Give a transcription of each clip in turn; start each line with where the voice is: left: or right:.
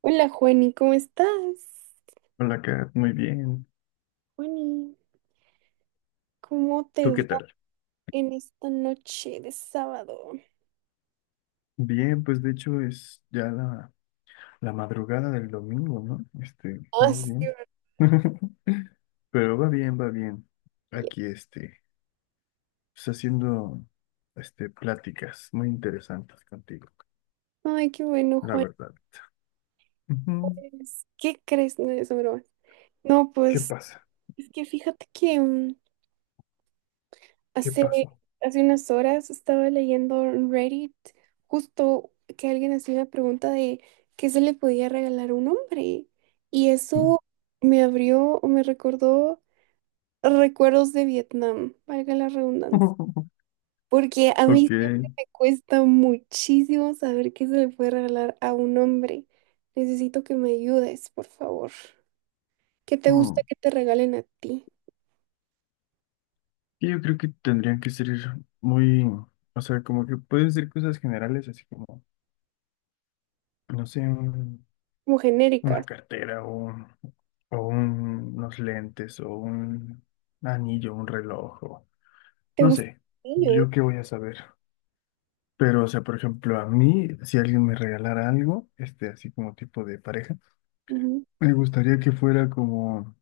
right: Hola Juani, ¿cómo estás?
left: Hola, Kat, muy bien.
right: Juani, ¿cómo te
left: ¿Tú
right: va
left: qué tal?
right: en esta noche de sábado?
left: Bien, pues de hecho es ya la madrugada del domingo, ¿no? Este,
right: Ah,
left: más
right: sí,
left: bien.
right: verdad.
left: Pero va bien, va bien. Aquí, este, pues haciendo, este, pláticas muy interesantes contigo,
right: Ay, qué bueno,
left: la
right: Juan.
left: verdad. Ujú.
right: Pues, ¿qué crees? No es broma. No,
left: ¿Qué
right: pues,
left: pasa?
right: es que fíjate que
left: ¿Qué
right: hace,
left: pasó?
right: hace unas horas estaba leyendo en Reddit justo que alguien hacía una pregunta de qué se le podía regalar a un hombre. Y eso me abrió o me recordó recuerdos de Vietnam, valga la redundancia. Porque a mí
left: Ok.
right: siempre me cuesta muchísimo saber qué se le puede regalar a un hombre. Necesito que me ayudes, por favor. ¿Qué te gusta
left: Mm.
right: que te regalen a ti?
left: Yo creo que tendrían que ser muy, o sea, como que pueden ser cosas generales, así como, no sé,
right: Como genéricas.
left: una cartera o, o unos lentes o un anillo, un reloj o
right: ¿Te
left: no
right: gusta
left: sé,
right: el niño?
left: yo qué voy a saber. Pero, o sea, por ejemplo, a mí, si alguien me regalara algo, este, así como tipo de pareja,
right: Ujú.
left: me gustaría que fuera como,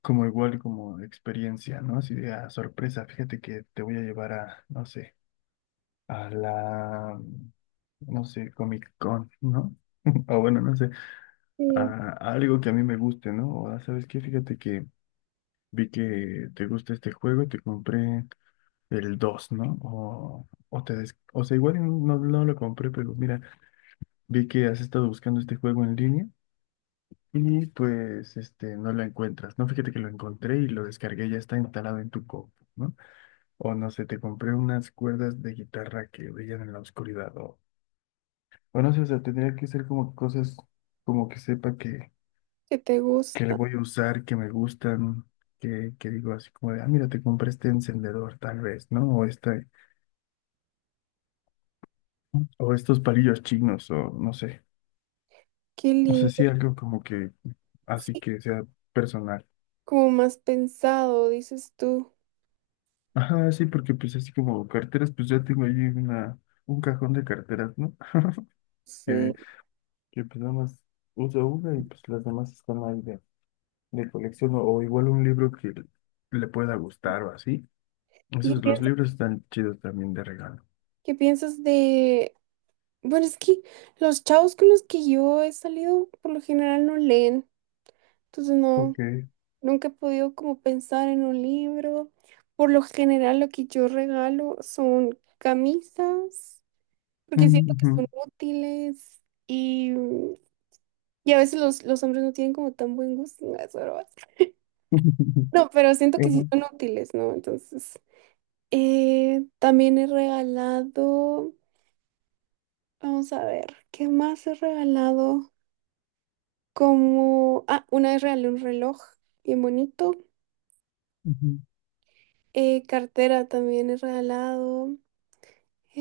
left: como igual, como experiencia, ¿no? Así de, ah, sorpresa, fíjate que te voy a llevar a, no sé, a la, no sé, Comic Con, ¿no? O bueno, no sé,
right: Sí,
left: a algo que a mí me guste, ¿no? O, ah, ¿sabes qué? Fíjate que vi que te gusta este juego y te compré el 2, ¿no? O te o sea, igual no, no lo compré, pero mira, vi que has estado buscando este juego en línea y pues este no lo encuentras. No, fíjate que lo encontré y lo descargué, ya está instalado en tu compu, ¿no? O no sé, te compré unas cuerdas de guitarra que brillan en la oscuridad o no sé, o sea, tendría que ser como cosas como que sepa que
right: ¿qué te
left: que le
right: gusta?
left: voy a usar, que me gustan, que digo así como de, ah, mira, te compré este encendedor tal vez, ¿no? O este, o estos palillos chinos, o no sé,
right: Qué
left: no sé
right: lindo.
left: si algo como que así
right: Sí,
left: que sea personal.
right: como más pensado, dices tú.
left: Ajá, sí, porque pues así como carteras, pues ya tengo ahí una, un cajón de carteras, ¿no? Que,
right: Sí.
left: que pues nada más uso una y pues las demás están ahí de colección, o igual un libro que le pueda gustar o así.
right: ¿Y
left: Esos, los libros están chidos también de regalo.
right: qué piensas de...? Bueno, es que los chavos con los que yo he salido por lo general no leen. Entonces no.
left: Ok.
right: Nunca he podido como pensar en un libro. Por lo general, lo que yo regalo son camisas, porque siento que
left: Ujú.
right: son útiles y a veces los hombres no tienen como tan buen gusto. No, es broma.
left: ajá
right: No, pero siento que sí son útiles, ¿no? Entonces, también he regalado, vamos a ver, ¿qué más he regalado? Como, ah, una vez regalé un reloj bien bonito.
left: ujú.
right: Cartera también he regalado.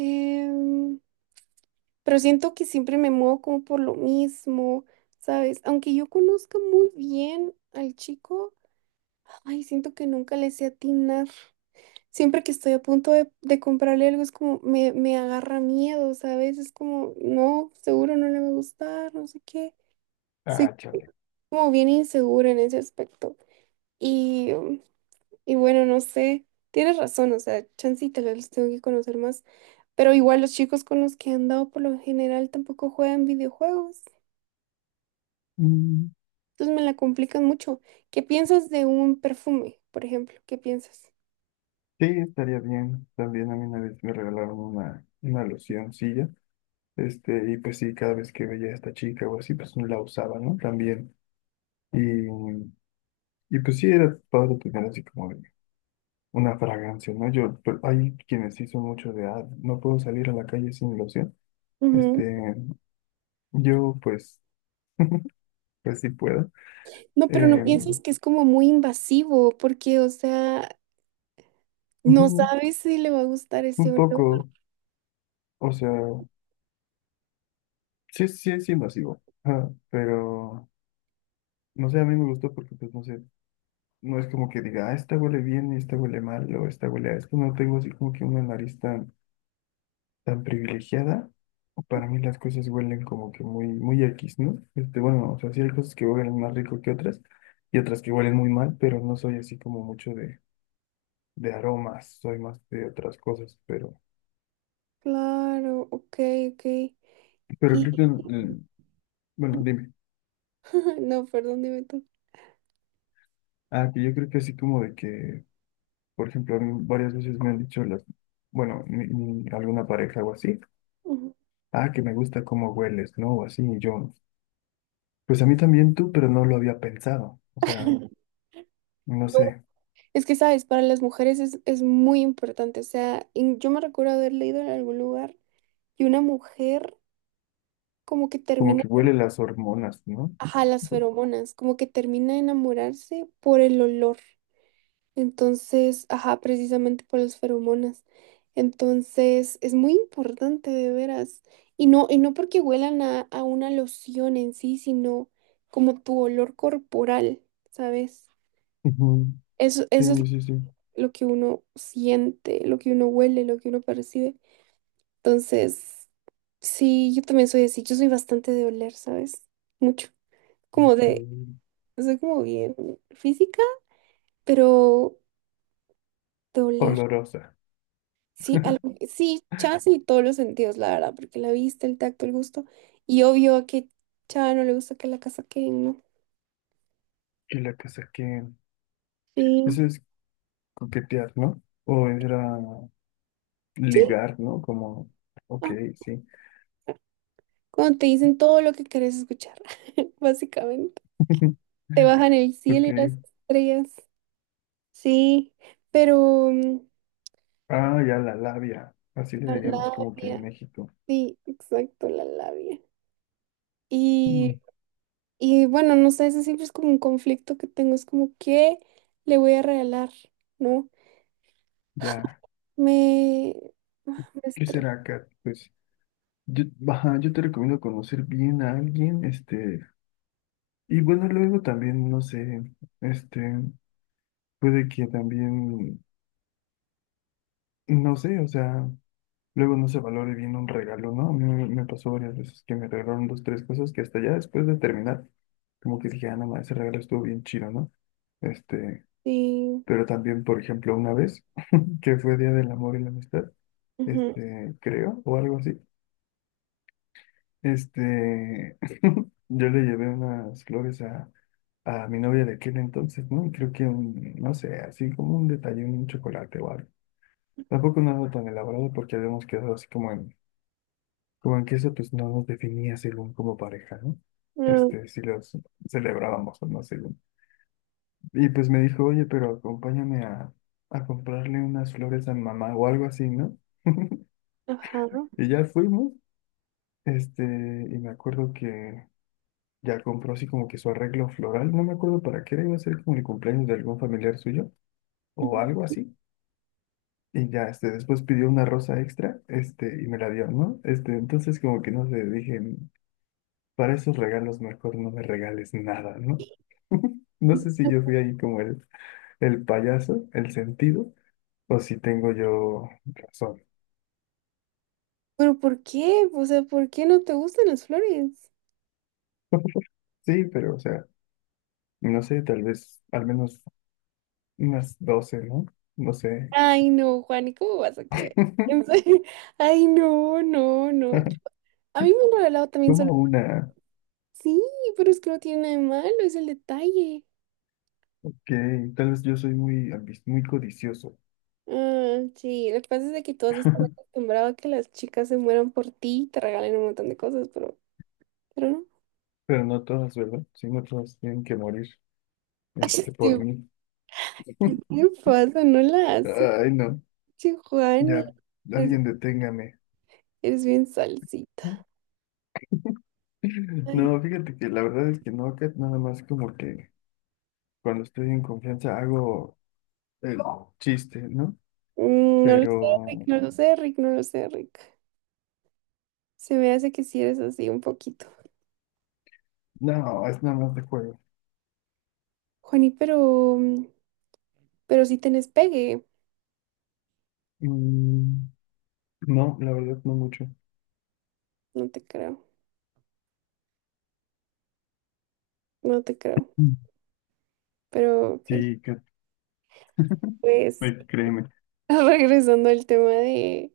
right: Em, pero siento que siempre me muevo como por lo mismo, ¿sabes? Aunque yo conozca muy bien al chico, ay, siento que nunca le sé atinar. Siempre que estoy a punto de comprarle algo, es como me agarra miedo, ¿sabes? Es como, no, seguro no le va a gustar, no sé qué. Soy
left: Ah, chale.
right: como bien insegura en ese aspecto. Y, um, y bueno, no sé, tienes razón, o sea, chance y tal vez los tengo que conocer más. Pero igual los chicos con los que he andado por lo general tampoco juegan videojuegos.
left: Mm,
right: Entonces me la complican mucho. ¿Qué piensas de un perfume, por ejemplo? ¿Qué piensas?
left: sí, estaría bien. También a mí una vez me regalaron una locioncilla. Este, y pues sí, cada vez que veía a esta chica o así, pues no la usaba, ¿no? También. Y, y pues sí, era padre tener así como de una fragancia, ¿no? Yo, pero hay quienes sí son mucho de, ah, no puedo salir a la calle sin loción.
right: Ujú.
left: Este, yo pues, pues sí puedo.
right: No, pero no
left: Eh,
right: piensas que es como muy invasivo, porque, o sea, no
left: ujú,
right: sabes si le va a gustar ese
left: un
right: olor.
left: poco, o sea. Sí, sí, es invasivo, ajá, pero no sé, a mí me gustó porque, pues, no sé, no es como que diga, ah, esta huele bien y esta huele mal o esta huele a esto. No tengo así como que una nariz tan, tan privilegiada. Para mí las cosas huelen como que muy, muy X, ¿no? Este, bueno, o sea, sí hay cosas que huelen más rico que otras y otras que huelen muy mal, pero no soy así como mucho de aromas, soy más de otras cosas,
right: Claro, ok, ok.
left: pero
right: Y
left: creo que, bueno, dime,
right: no, perdón, dime tú.
left: ah, que yo creo que así como de que por ejemplo, a mí varias veces me han dicho las, bueno, alguna pareja o así,
right: Ujú.
left: ah, que me gusta cómo hueles, ¿no? O así, y yo, pues a mí también tú, pero no lo había pensado. O sea, no
right: yo,
left: sé,
right: Es que, sabes, para las mujeres es muy importante. O sea, yo me recuerdo haber leído en algún lugar y una mujer como que
left: como
right: termina.
left: que huele las hormonas, ¿no?
right: Ajá, las feromonas, como que termina de enamorarse por el olor. Entonces, ajá, precisamente por las feromonas. Entonces, es muy importante de veras. Y no porque huelan a una loción en sí, sino como tu olor corporal, ¿sabes?
left: Ujú,
right: Eso,
left: sí,
right: eso es
left: sí, sí.
right: lo que uno siente, lo que uno huele, lo que uno percibe. Entonces, sí, yo también soy así. Yo soy bastante de oler, ¿sabes? Mucho. Como de,
left: Mm.
right: soy como bien física. Pero doler,
left: Olorosa.
right: sí, algo, sí, chance y todos los sentidos, la verdad, porque la vista, el tacto, el gusto. Y obvio a que Chava no le gusta que la casa queden, ¿no?
left: Y la que saqué.
right: Sí.
left: Eso es coquetear, ¿no? O era
right: Sí,
left: ligar, ¿no? Como, ok,
right: ah,
left: sí.
right: cuando te dicen todo lo que querés escuchar, básicamente. Te bajan el cielo
left: Ok.
right: y las estrellas. Sí, pero
left: Ah, ya la labia. Así le
right: la
left: diríamos como que en
right: labia,
left: México.
right: sí, exacto, la labia.
left: Mm,
right: Y, y bueno, no sé, ese siempre es como un conflicto que tengo, es como, ¿qué le voy a regalar? ¿No?
left: ya,
right: Me, me
left: ¿qué
right: estre-
left: será, Kat? Pues yo, ajá, yo te recomiendo conocer bien a alguien, este, y bueno, luego también, no sé, este, puede que también, no sé, o sea, luego no se valore bien un regalo, ¿no? A mí me, me pasó varias veces que me regalaron dos, tres cosas que hasta ya después de terminar, como que dije, ah, no, ma, ese regalo estuvo bien chido, ¿no? Este,
right: sí,
left: pero también, por ejemplo, una vez, que fue Día del Amor y la Amistad,
right: ujú,
left: este, creo, o algo así. Este, yo le llevé unas flores a mi novia de aquel entonces, ¿no? Y creo que un, no sé, así como un detalle, un chocolate o algo. Tampoco nada tan elaborado porque habíamos quedado así como en, como en que eso pues no nos definía según como pareja, ¿no?
right: no,
left: Este, si los celebrábamos o no según. Y pues me dijo, oye, pero acompáñame a comprarle unas flores a mi mamá o algo así, ¿no?
right: ajá,
left: Y ya fuimos, este, y me acuerdo que ya compró así como que su arreglo floral, no me acuerdo para qué era, iba a ser como el cumpleaños de algún familiar suyo o algo
right: ujú.
left: así. Y ya, este, después pidió una rosa extra, este, y me la dio, ¿no? Este, entonces como que no sé, dije, para esos regalos mejor no me regales nada, ¿no? No sé si yo fui ahí como el payaso, el sentido, o si tengo yo razón.
right: Pero ¿por qué? O sea, ¿por qué no te gustan las flores?
left: Sí, pero o sea, no sé, tal vez al menos unas 12, ¿no? No sé.
right: Ay, no, Juan, ¿y cómo vas a creer? En serio, ay, no, no, no. A mí me han regalado también
left: Como
right: solo.
left: una.
right: Sí, pero es que no tiene nada de malo, es el detalle.
left: Que tal vez yo soy muy, muy codicioso,
right: Ah, sí, lo que pasa es de que todos están acostumbrados a que las chicas se mueran por ti y te regalen un montón de cosas, pero no.
left: pero no todas, ¿verdad? Sí, no todas tienen que morir, este, por mí.
right: ¿Qué te pasa? No la haces.
left: Ay, no,
right: Giovanni,
left: ya,
right: es,
left: alguien deténgame.
right: eres bien salsita. Ay.
left: No, fíjate que la verdad es que no, Kat, nada más como que cuando estoy en confianza hago el chiste, ¿no?
right: Mm, no lo sé, Rick,
left: Pero
right: no lo sé, Rick, no lo sé, Rick. Se me hace que sí eres así un poquito.
left: no, es nada más de juego.
right: Juani, pero, pero si tenés pegue,
left: Mm, no, la verdad no mucho.
right: no te creo, no te creo.
left: Mm.
right: Pero ok,
left: Sí, Kat,
right: pues
left: créeme.
right: regresando al tema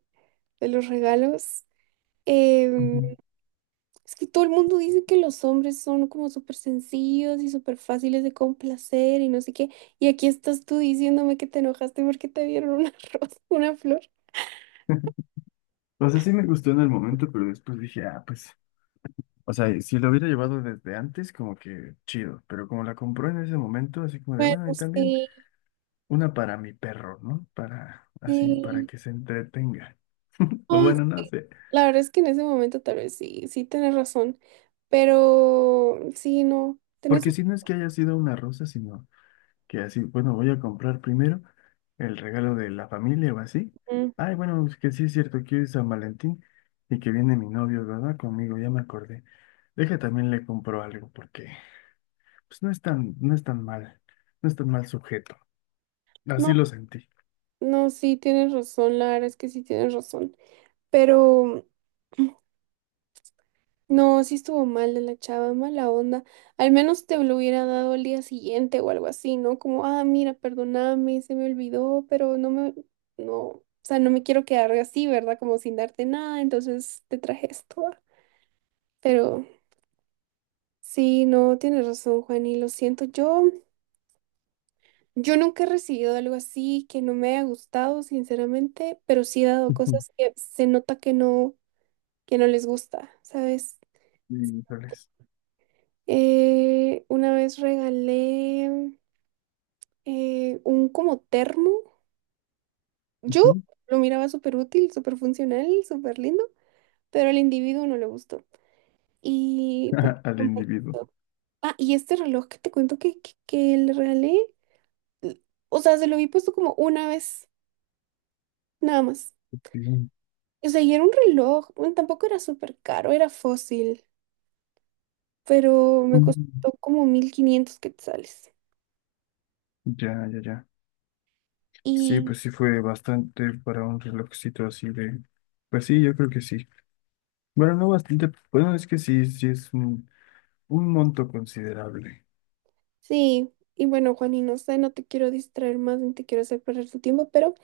right: de los regalos. em,
left: Ujú.
right: Es que todo el mundo dice que los hombres son como súper sencillos y súper fáciles de complacer y no sé qué. Y aquí estás tú diciéndome que te enojaste porque te dieron una rosa, una flor.
left: O sea, sí me gustó en el momento, pero después dije, ah, pues o sea, si lo hubiera llevado desde antes, como que chido, pero como la compró en ese momento, así como de,
right: Bueno,
left: bueno, y también
right: sí,
left: una para mi perro, ¿no? Para, así, para
right: sí.
left: que se entretenga. O
right: No,
left: bueno, no sé.
right: la verdad es que en ese momento tal vez sí, sí tienes razón. Pero sí, no, tienes
left: Porque
right: un...
left: si no es que haya sido una rosa, sino que así, bueno, voy a comprar primero el regalo de la familia o así.
right: mm,
left: Ay, bueno, pues que sí es cierto que hoy es San Valentín y que viene mi novio, ¿verdad? Conmigo, ya me acordé. Deja también le compro algo, porque pues no es tan, no es tan mal, no es tan mal sujeto.
right: no,
left: Así lo sentí.
right: no, sí tienes razón, la verdad es que sí tienes razón. Pero no, sí estuvo mal de la chava, mala onda. Al menos te lo hubiera dado al día siguiente o algo así, ¿no? Como, ah, mira, perdóname, se me olvidó, pero no, o sea, no me quiero quedar así, ¿verdad? Como sin darte nada, entonces te traje esto. ¿Va? Pero sí, no, tienes razón, Juan, y lo siento. Yo nunca he recibido algo así que no me haya gustado, sinceramente, pero sí he dado
left: Ujú.
right: cosas que se nota que no les gusta, ¿sabes?
left: Híjoles.
right: Una vez regalé. Un como termo. Yo
left: Ujú.
right: lo miraba súper útil, súper funcional, súper lindo, pero al individuo no le gustó. Y porque
left: Al
right: como-
left: individuo.
right: Ah, y este reloj que te cuento que le regalé, l- o sea, se lo vi puesto como una vez, nada más.
left: Bien.
right: O sea, y era un reloj, bueno, tampoco era súper caro, era fósil, pero me
left: Mm.
right: costó como 1500 quetzales.
left: Ya, ya, ya. Sí,
right: Y
left: pues sí fue bastante para un relojcito así de... Pues sí, yo creo que sí. Bueno, no bastante. Bueno, es que sí, sí es un monto considerable.
right: sí, y bueno, Juani, no sé, no te quiero distraer más ni te quiero hacer perder tu tiempo, pero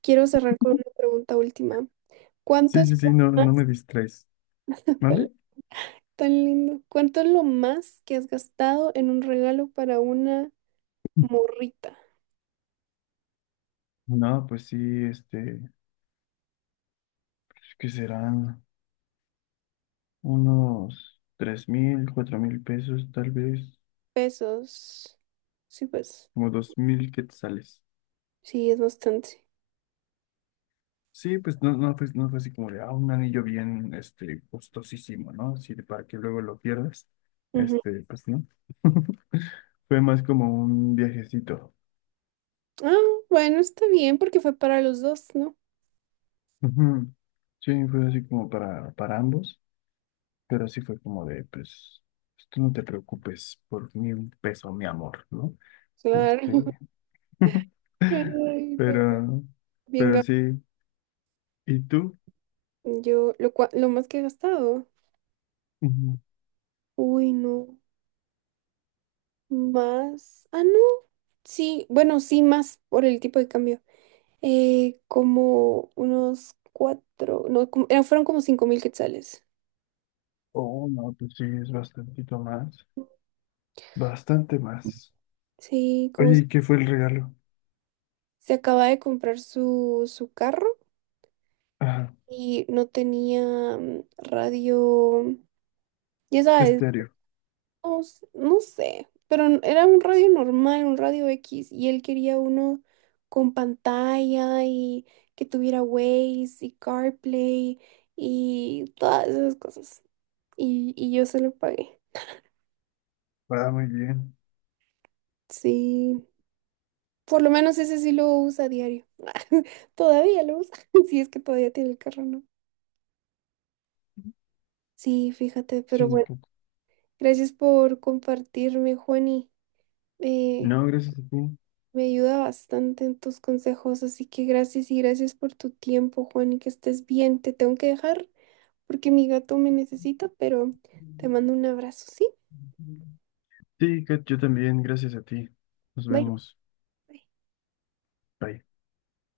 right: quiero cerrar con una pregunta última. ¿Cuánto
left: Sí,
right: es
left: sí,
right: lo
left: sí, no,
right: más,
left: no me distraes.
right: dale,
left: ¿Mande?
right: tan lindo? ¿Cuánto es lo más que has gastado en un regalo para una morrita?
left: No, pues sí, este, que serán unos 3000, 4000 pesos, tal vez,
right: Pesos. Sí, pues.
left: como 2000 quetzales.
right: Sí, es bastante.
left: Sí, pues no, no, fue, no fue así como de, ah, un anillo bien, este, costosísimo, ¿no? Así de para que luego lo pierdas.
right: Ujú.
left: Este, pues no. Fue más como un viajecito.
right: Ah, bueno, está bien porque fue para los dos, ¿no?
left: Ujú. Sí, fue así como para ambos, pero sí fue como de, pues, pues, tú no te preocupes por ni un peso, mi amor, ¿no?
right: Claro.
left: Este,
right: Ay, no.
left: pero,
right: Bien, ga-
left: pero sí, ¿y tú?
right: yo lo, lo más que he gastado.
left: Ujú.
right: Uy, no. Más. Ah, no. Sí, bueno, sí, más por el tipo de cambio. Como unos cuatro, no, fueron como 5000 quetzales.
left: Oh, no, pues sí, es bastantito más, bastante más.
right: Sí,
left: Oye, ¿y qué fue el regalo?
right: se acaba de comprar su carro
left: Ajá,
right: y no tenía radio, ya sabes,
left: estéreo.
right: no, no sé, pero era un radio normal, un radio X, y él quería uno con pantalla y que tuviera Waze y CarPlay y todas esas cosas. Y yo se lo pagué.
left: Va muy bien.
right: Sí. Por lo menos ese sí lo usa a diario. Todavía lo usa. Si es que todavía tiene el carro, ¿no? Sí, fíjate, pero
left: Sí,
right: bueno,
left: Kat.
right: gracias por compartirme, Juani. Eh,
left: No, gracias a ti.
right: me ayuda bastante en tus consejos, así que gracias y gracias por tu tiempo, Juani, que estés bien. Te tengo que dejar porque mi gato me necesita, pero te mando un abrazo, ¿sí?
left: Sí, Kat, yo también, gracias a ti. Nos
right: Bye.
left: vemos.
right: Bye.
left: Bye.